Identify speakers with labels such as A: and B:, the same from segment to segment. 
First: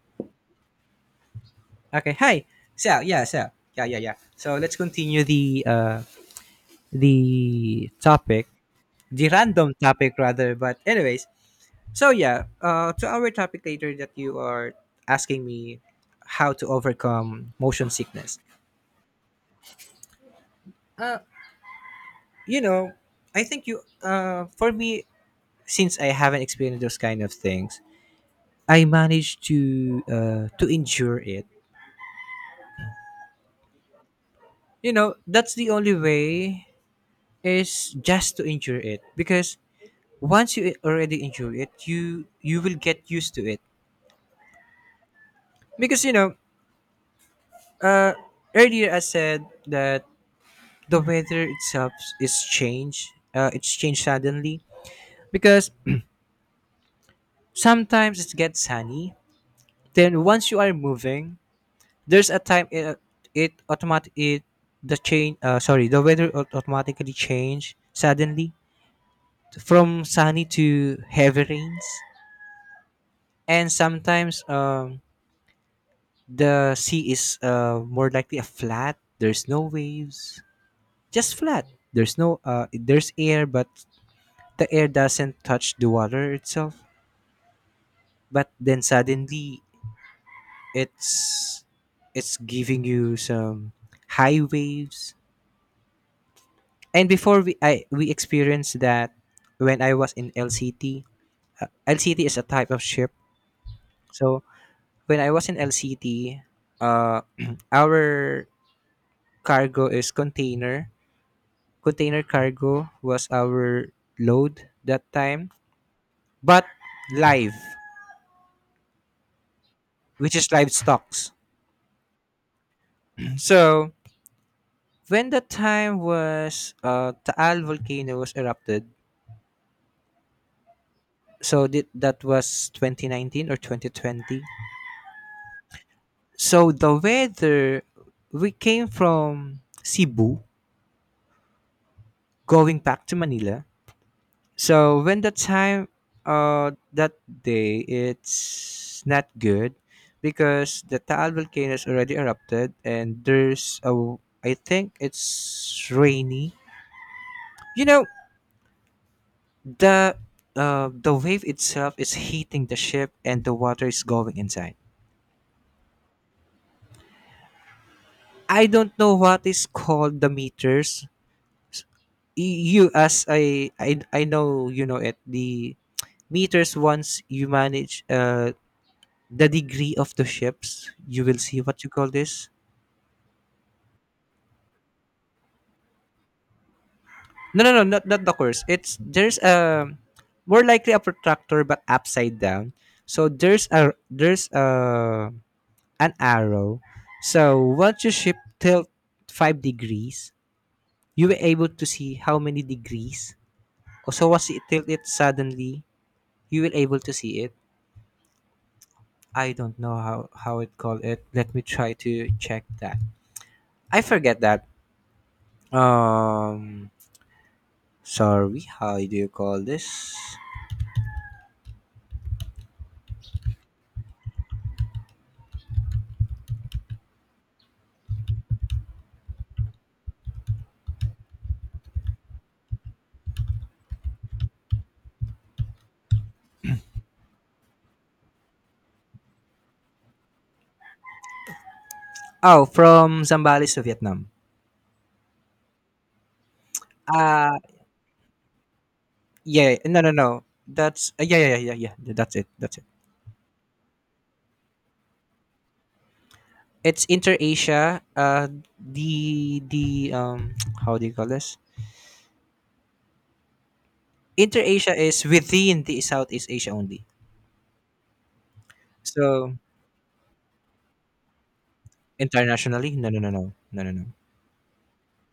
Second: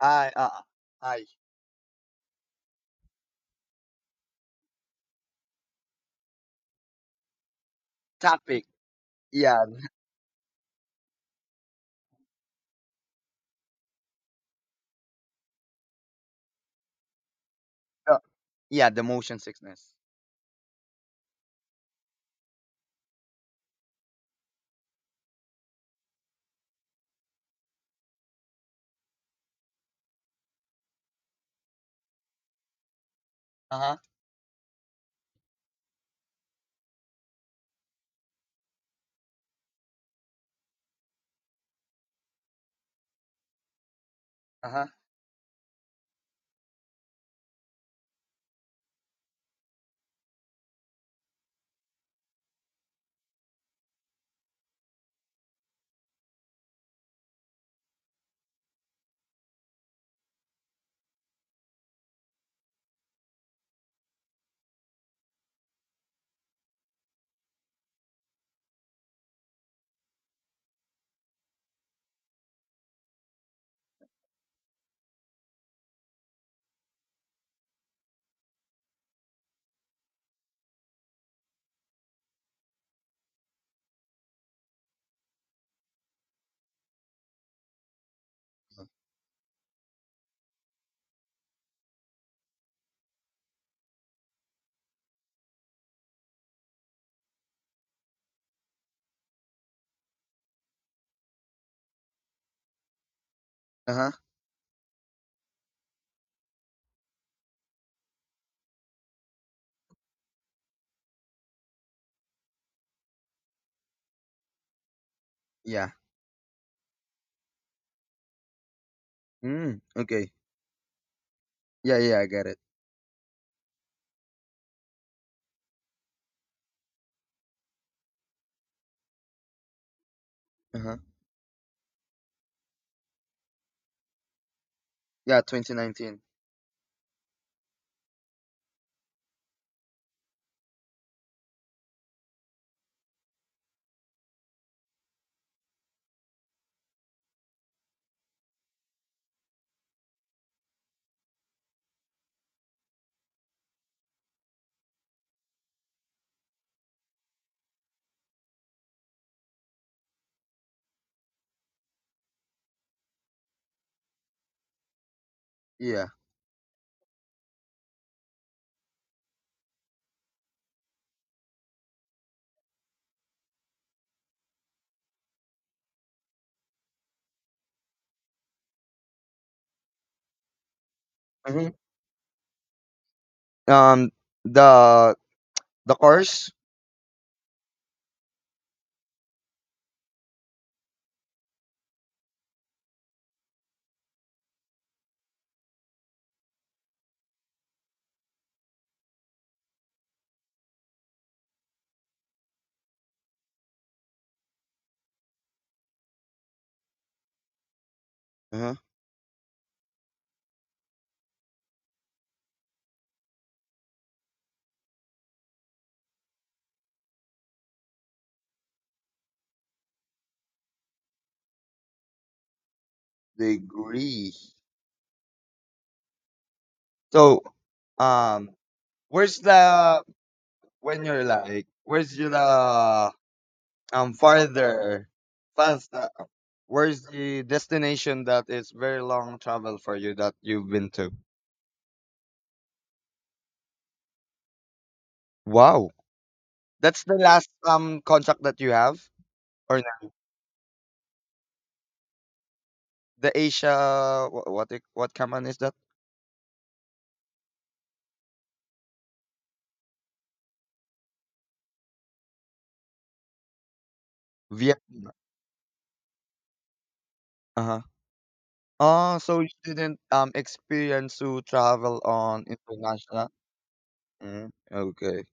A: I uh I
B: Okay, hi. So let's continue the the topic,
A: topic.
B: the
A: Yeah.
B: random topic rather. But anyways, to our topic later that you are asking me how to overcome motion
A: The,
B: sickness.
A: yeah, the motion sickness.
B: Uh, you know, I think you for me, since I haven't experienced those kind of things, I managed to endure it.
A: Uh-huh.
B: You know, that's the only way is just to endure it because once you already enjoy it, you will get used to it.
A: Uh-huh.
B: Because uh, earlier I said that the weather itself is changed. It's changed suddenly because sometimes it gets sunny. Then once you are moving, there's a time it it automatic it the change. Sorry, the weather automatically change suddenly from sunny to heavy rains. And sometimes the sea is more likely a flat, there's no waves, just flat, there's no there's air but the air doesn't touch the water itself, but then suddenly it's it's giving you some high waves. And we experienced that when I was in LCT. LCT is a type of ship.
A: Uh-huh.
B: So when I was in LCT, uh, our cargo is container cargo was our load that time,
A: Yeah.
B: but live,
A: Mm, okay.
B: which is live stocks.
A: Yeah, yeah, I get it.
B: So when the time was, Taal volcano was erupted,
A: Uh-huh.
B: so that was 2019 or 2020.
A: Yeah, 2019.
B: So the weather, we came from Cebu going back to Manila. So when the time, that day it's not good because the Taal volcano is already erupted, and there's a, I think it's rainy. You know, the the wave itself is heating the ship and the water is going inside.
A: Yeah.
B: I don't know what is called the meters. You, as I know you know it. The meters, once you manage the degree of the ships, you will see
A: hmm
B: what you call this.
A: Um the the course.
B: No, no, no, not the course. It's there's a, more likely a protractor but upside down. So there's a an arrow. So once your ship tilt 5 degrees, you will able to see how many degrees. Oh, so once it tilt it suddenly, you will able to see it.
A: Uh-huh.
B: I don't know how it called it. Let me try to check that. I forget that. um Sorry, how do you call this?
A: Degree. So, um where's the when you're like where's your the farther fast where's the destination that is very long travel for you that you've been to?
B: Oh, from Zambales to Vietnam.
A: Wow. That's the last
B: Uh
A: contract that you have
B: yeah,
A: or
B: no
A: not?
B: no no. That's That's it.
A: The Asia, what company is that?
B: It's Inter Asia. The How do you call this? Inter Asia
A: Vietnam.
B: is within the Southeast Asia only.
A: Uh-huh. Oh, so you
B: So
A: didn't experience to travel on
B: internationally, no no no
A: international.
B: no no no no.
A: Hmm, okay.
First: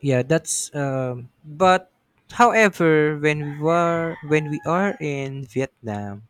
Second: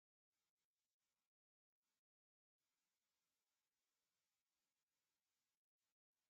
B: Yeah, that's. But however, when we are in Vietnam,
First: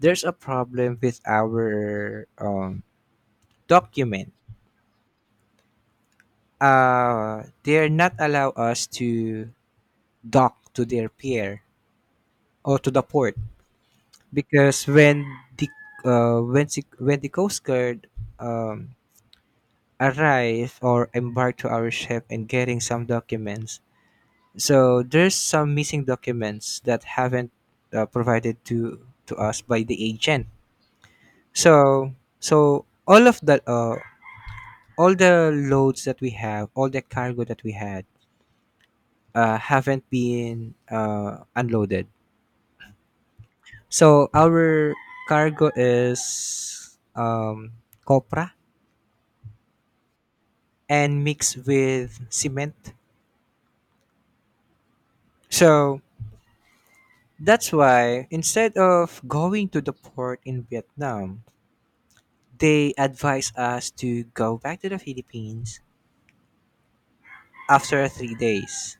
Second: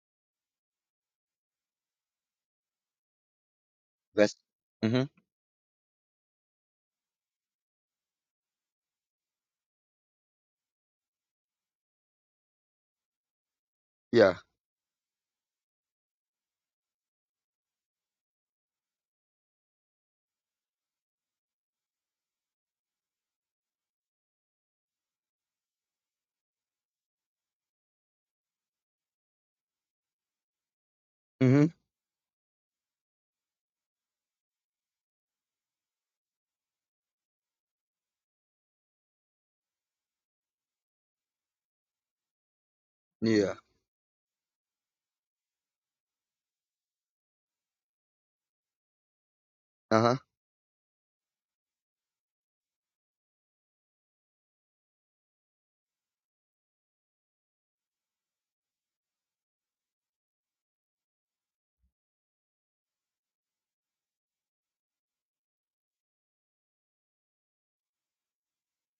B: there's a problem with our document.
A: Best. Mm-hmm.
B: They're not allow us to dock to their pier or to the port
A: Yeah.
B: because the when the coast guard um, arrive or embark to our ship and getting some documents, so there's some missing documents that haven't provided to us by the agent.
A: Mm-hmm.
B: So all of the all the loads that we have, all the cargo that we had, haven't been unloaded.
A: Yeah.
B: So our cargo is, copra
A: Uh-huh.
B: and mixed with cement. So that's why instead of going to the port in Vietnam, they advise us to go back to the Philippines after 3 days.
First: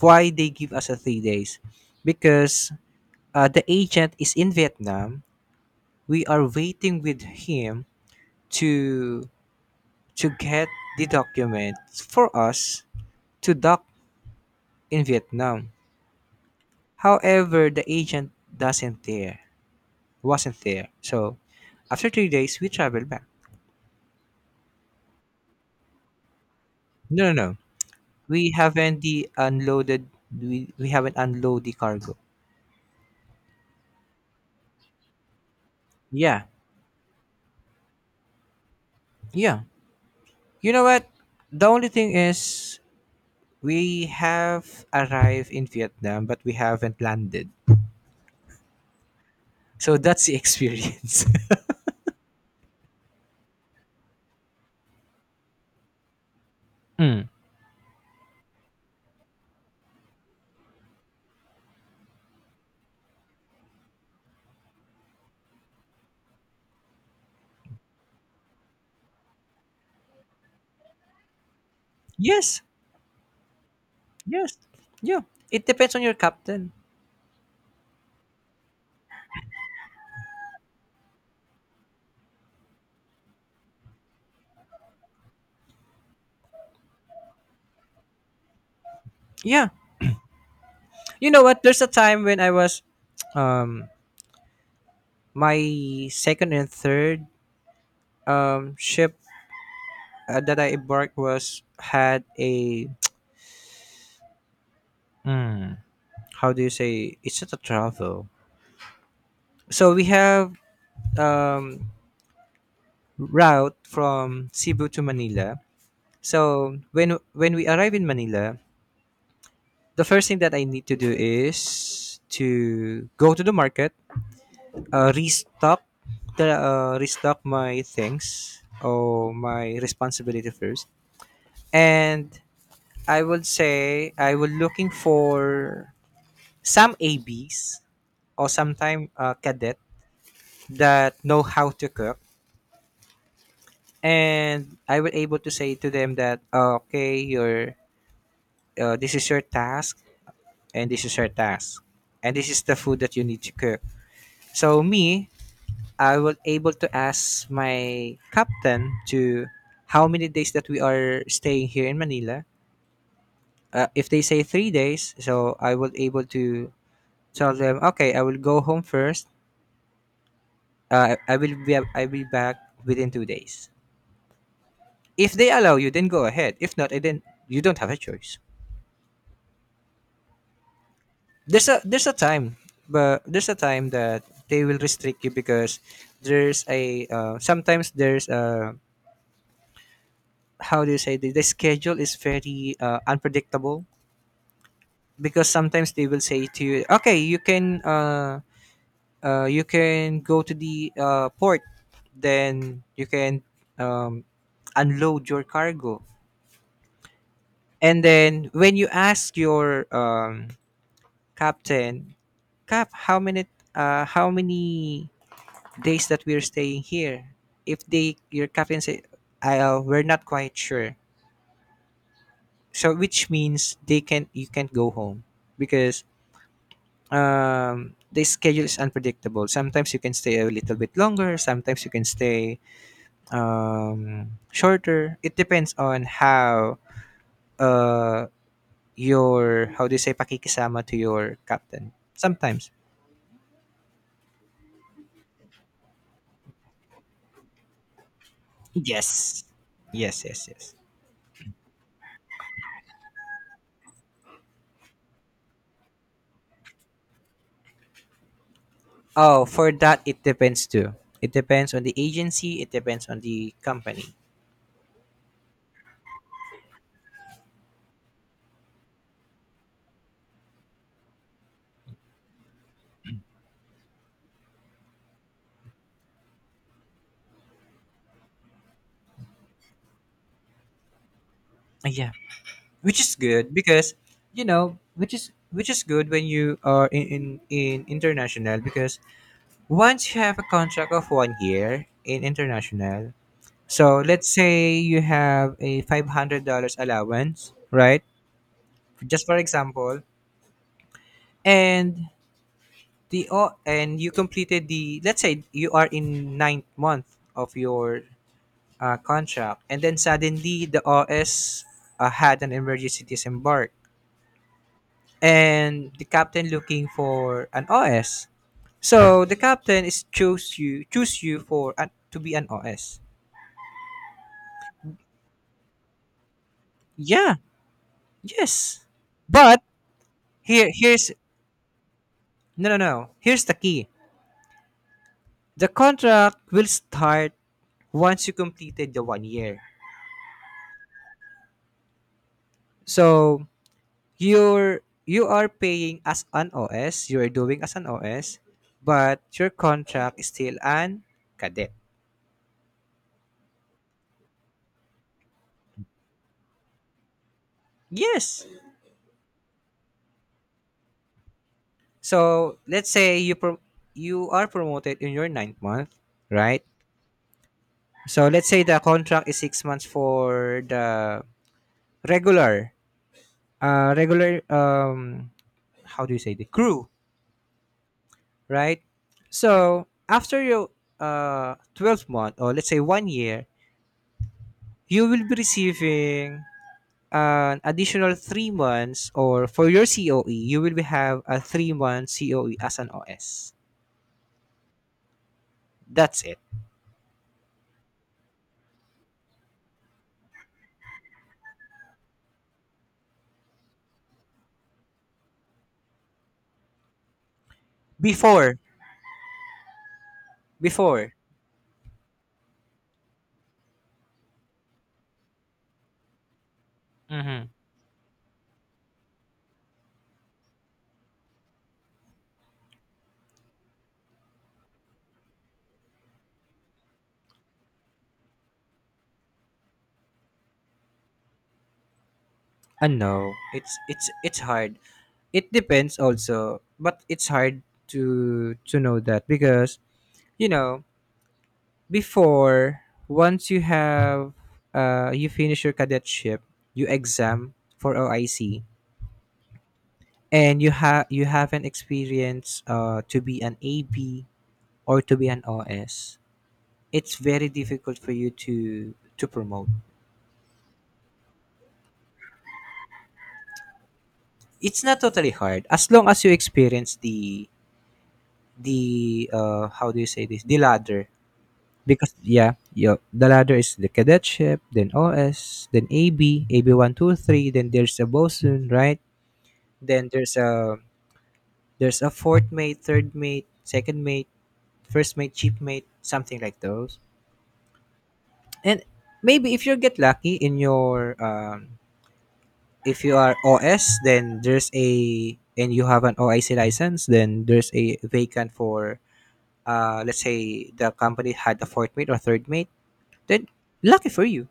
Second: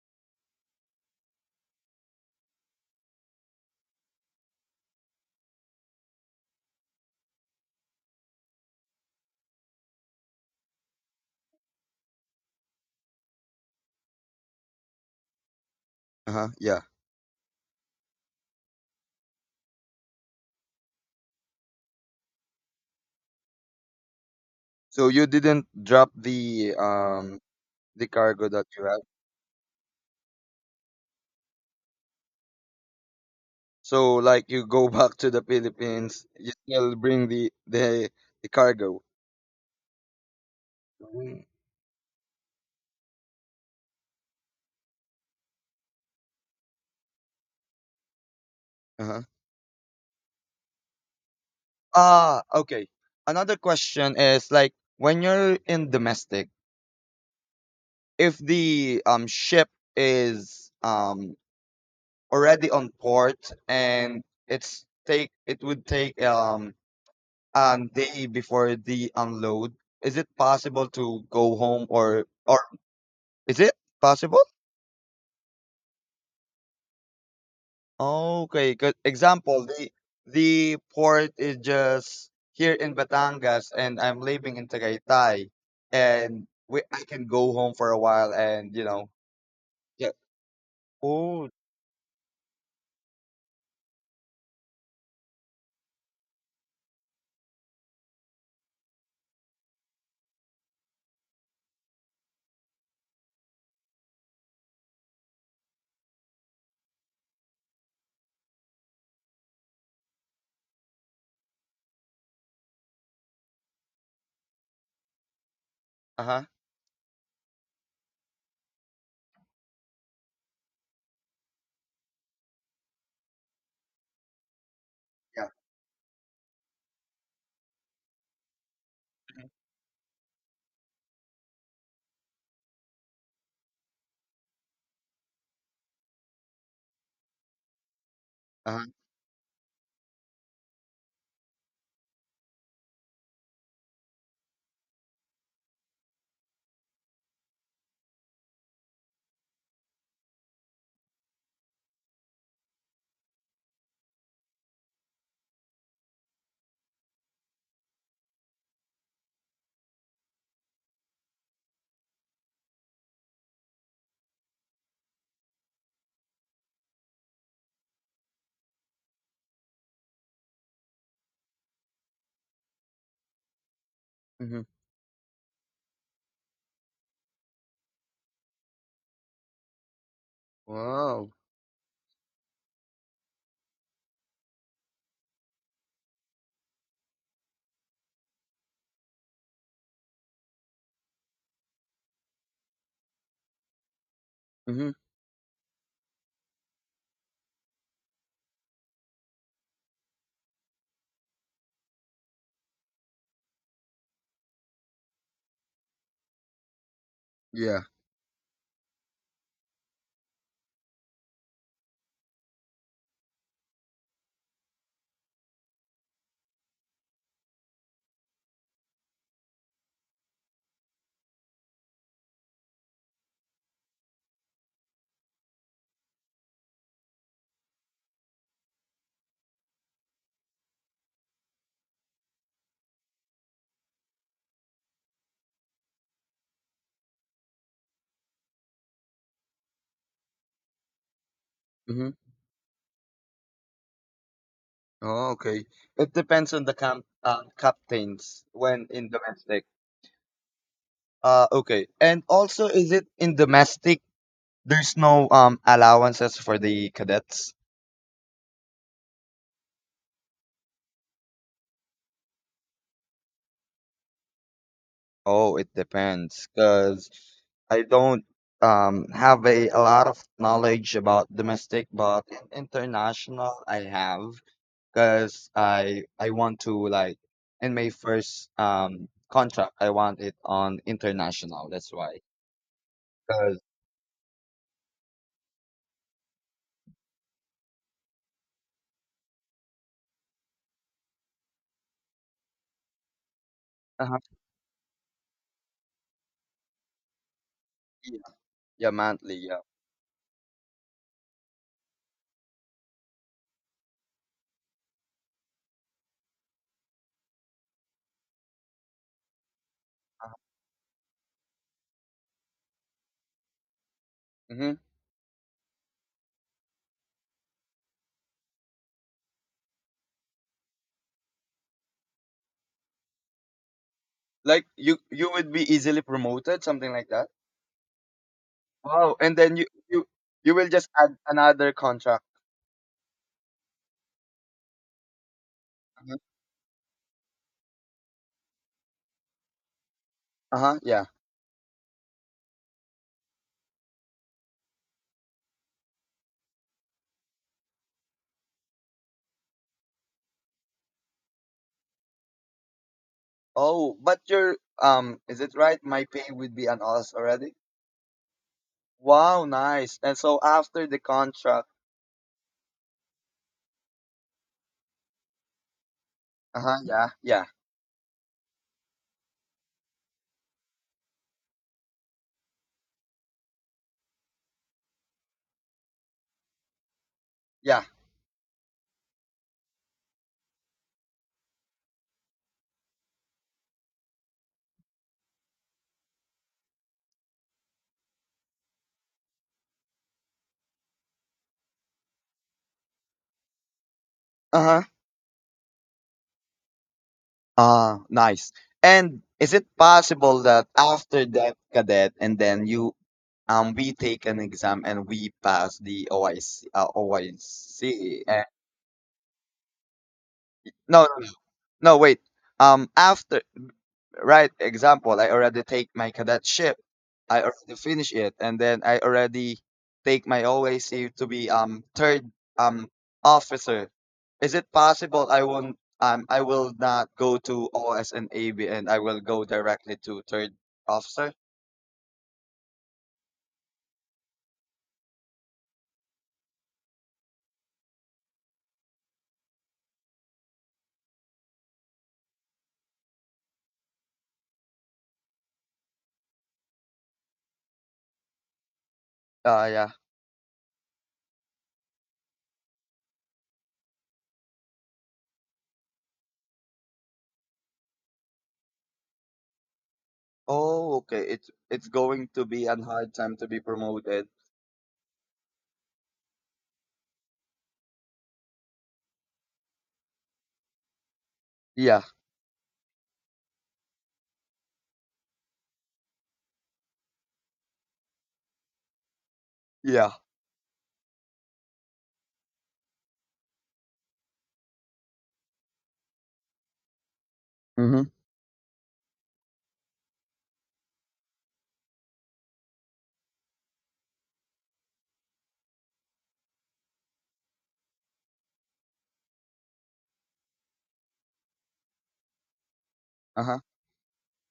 B: Why they give us a 3 days? Because the agent is in Vietnam. We are waiting with him to to get the documents for us to dock in Vietnam.
A: Uh-huh. Yeah.
B: However, the agent doesn't there wasn't there. So after 3 days we traveled back.
A: So you didn't drop the
B: No, no, no.
A: cargo that you have.
B: We haven't unload the cargo.
A: So like you go back to the Philippines,
B: Yeah.
A: you still bring the cargo.
B: Yeah. You know what?
A: Mm.
B: The only thing is we have arrived in Vietnam but we haven't landed.
A: Uh-huh.
B: So that's the experience.
A: Ah, okay. Another question is like, when you're in domestic,
B: Mm.
A: if the ship is already on port and it would take a day before the unload, is it possible to go home or
B: Yes.
A: is it possible?
B: Yes. Yeah. It depends on your captain.
A: Okay, good example, the port is just here in Batangas and I'm living in Tagaytay, and we I can go home for a while, and
B: Yeah.
A: yeah.
B: You know
A: Oh.
B: what? There's a time when I was, um, my second and third ship that I embarked was had a mm, how do you say? It's not a travel. So we have um route from Cebu to Manila.
A: Uh-huh.
B: So when we arrive in Manila, the first thing that I need to do is to go to the market, uh,
A: Yeah.
B: restock restock my things or my responsibility first. And I would say I was looking for some ABs or
A: Uh-huh.
B: sometime cadet that know how to cook. And I was able to say to them that, "Oh, okay, your this is your task, and this is your task, and this is the food that you need to cook." So me, I was able to ask my captain to how many days that we are staying here in Manila. If they say 3 days, so I was able to tell them, okay, I will go home first. I will be, I'll be back within 2 days.
A: Mm-hmm.
B: If they allow you, then go ahead. If not, eh, then you don't have a choice.
A: Wow.
B: There's a there's a time, there's a time that they will restrict you because there's a, how do you say, the schedule is very unpredictable,
A: Mm-hmm.
B: because sometimes they will say to you, okay, you can go to the port, then you can um, unload your cargo.
A: Yeah.
B: And then when you ask your captain, cap how many days that we're staying here, if they your captain say, we're not quite sure, so which means they can you can't go home because the schedule is unpredictable. Sometimes you can stay a little bit longer, sometimes you can stay shorter. It depends on how uh your, how do you say, pakikisama to your captain.
A: Mm-hmm.
B: Sometimes.
A: Oh, okay, it depends on the camp captains when in
B: Yes.
A: domestic.
B: Yes.
A: Okay, and also, is it in domestic there's no allowances for the cadets?
B: Oh, for that it depends too. It depends on the agency, it depends on the company.
A: Oh, it depends, because I don't have a lot of knowledge about domestic, but international I have, because I want to, like, in my first contract I want it on international. That's
B: Yeah.
A: why.
B: Which is good
A: Because
B: because, you know, which is good when you are in, in international because once you have a contract of 1 year in international. So
A: uh
B: let's say you have a $500 allowance, right?
A: yeah, yeah,
B: Just for
A: monthly, yeah.
B: example, and you completed the, let's say you are in 9th month of your contract, and then suddenly the OS had an emergency disembark,
A: Mm-hmm.
B: and the captain looking for an OS. So the captain is choose you for an, to be an OS.
A: Like, you would be easily promoted, something like that.
B: Yeah, yes,
A: Wow, and then
B: but
A: you will just
B: here's,
A: add another contract.
B: no no no here's the key. The
A: Uh huh.
B: contract will start once you completed the 1 year.
A: Uh-huh, yeah.
B: So you are paying as an OS, you are doing as an OS, but your contract is still an cadet.
A: Oh, but your is it right? My pay would be on us already.
B: Yes.
A: Wow, nice. And so after the contract,
B: So let's say you are promoted in your 9th month,
A: uh
B: right?
A: huh, yeah, yeah,
B: So let's say the contract is 6 months for the regular, uh, regular um, how do you say, the crew,
A: yeah,
B: right? So after your 12 month, or let's say 1 year, you will be receiving an additional 3 months, or for your COE, you will be have a 3 month COE as an OS.
A: uh huh,
B: That's it.
A: nice. And is it possible that after that cadet, and then you we take an exam and we pass the OIC, OIC. And
B: Before,
A: no,
B: before.
A: no, no, wait. After, right, example, I already take my cadetship.
B: Mm-hmm.
A: I already finish it, and then I already take my oac to be third um officer. Is it possible I won't I will not go to OS and AB, and I will go directly to third officer?
B: And no, it's hard. It depends also, but it's hard to know that, because you know before, once you have you finish your cadetship, you exam for OIC,
A: Yeah.
B: and you have an experience to be an AB or to be an OS, it's very difficult for you to promote.
A: Oh, okay, it's going to be an hard time to be promoted.
B: It's not totally hard as long as you experience the how do you say this, the ladder.
A: Yeah.
B: Because yeah yo, the ladder is the cadetship then OS then AB, ab123, then there's a bosun, right? Then
A: Yeah.
B: there's a fourth mate, third mate, second mate, first mate, chief mate, something like those.
A: Mm-hmm.
B: And maybe if you get lucky in your if you are OS, then there's a and you have an OIC license, then there's a vacant for, let's say the company had a fourth mate or third mate. Then
A: Uh-huh.
B: lucky for you.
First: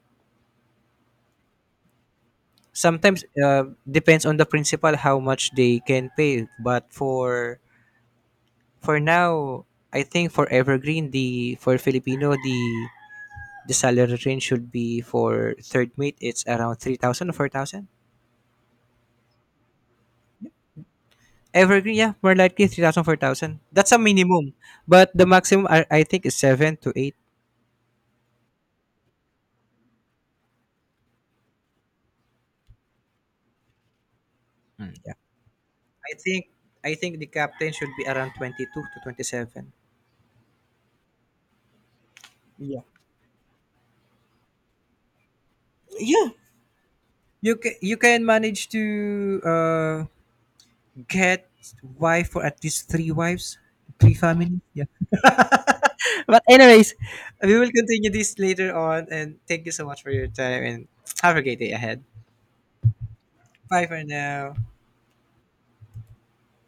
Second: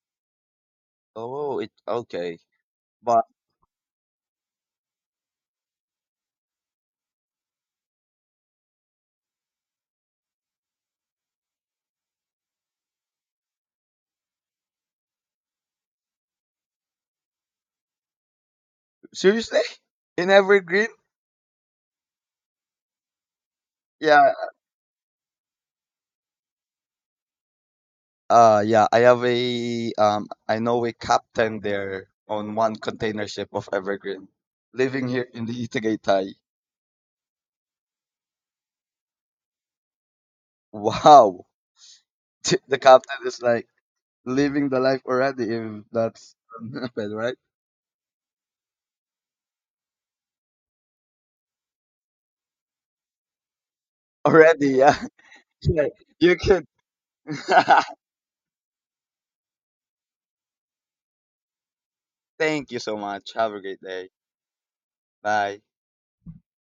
A: Oh, it, okay.
B: Sometimes
A: But
B: depends on the principal how much they can pay, but for now, I think for Evergreen, the for Filipino, the salary range should be for third mate. It's around 3,000 or 4,000.
A: seriously, in Evergreen?
B: Evergreen, yeah, more likely 3,000, 4,000. That's a
A: Yeah.
B: minimum, but the maximum I think is seven to eight.
A: Yeah, I know a captain there on one container ship of Evergreen,
B: Mm.
A: living
B: Yeah,
A: here in the
B: I
A: Itagaitai.
B: think I think the captain should be around 22 to 27.
A: Wow, the
B: Yeah.
A: captain is like living the life already. If
B: Yeah,
A: that's bad, right?
B: you can manage to uh get wife for at least three wives, three families.
A: Already,
B: Yeah.
A: yeah. Yeah, you
B: But
A: could.
B: anyways, we will continue this later on. And thank you so much for your time. And have a great day ahead.
A: Thank you so much. Have a great
B: Bye for
A: day.
B: now.
A: Bye.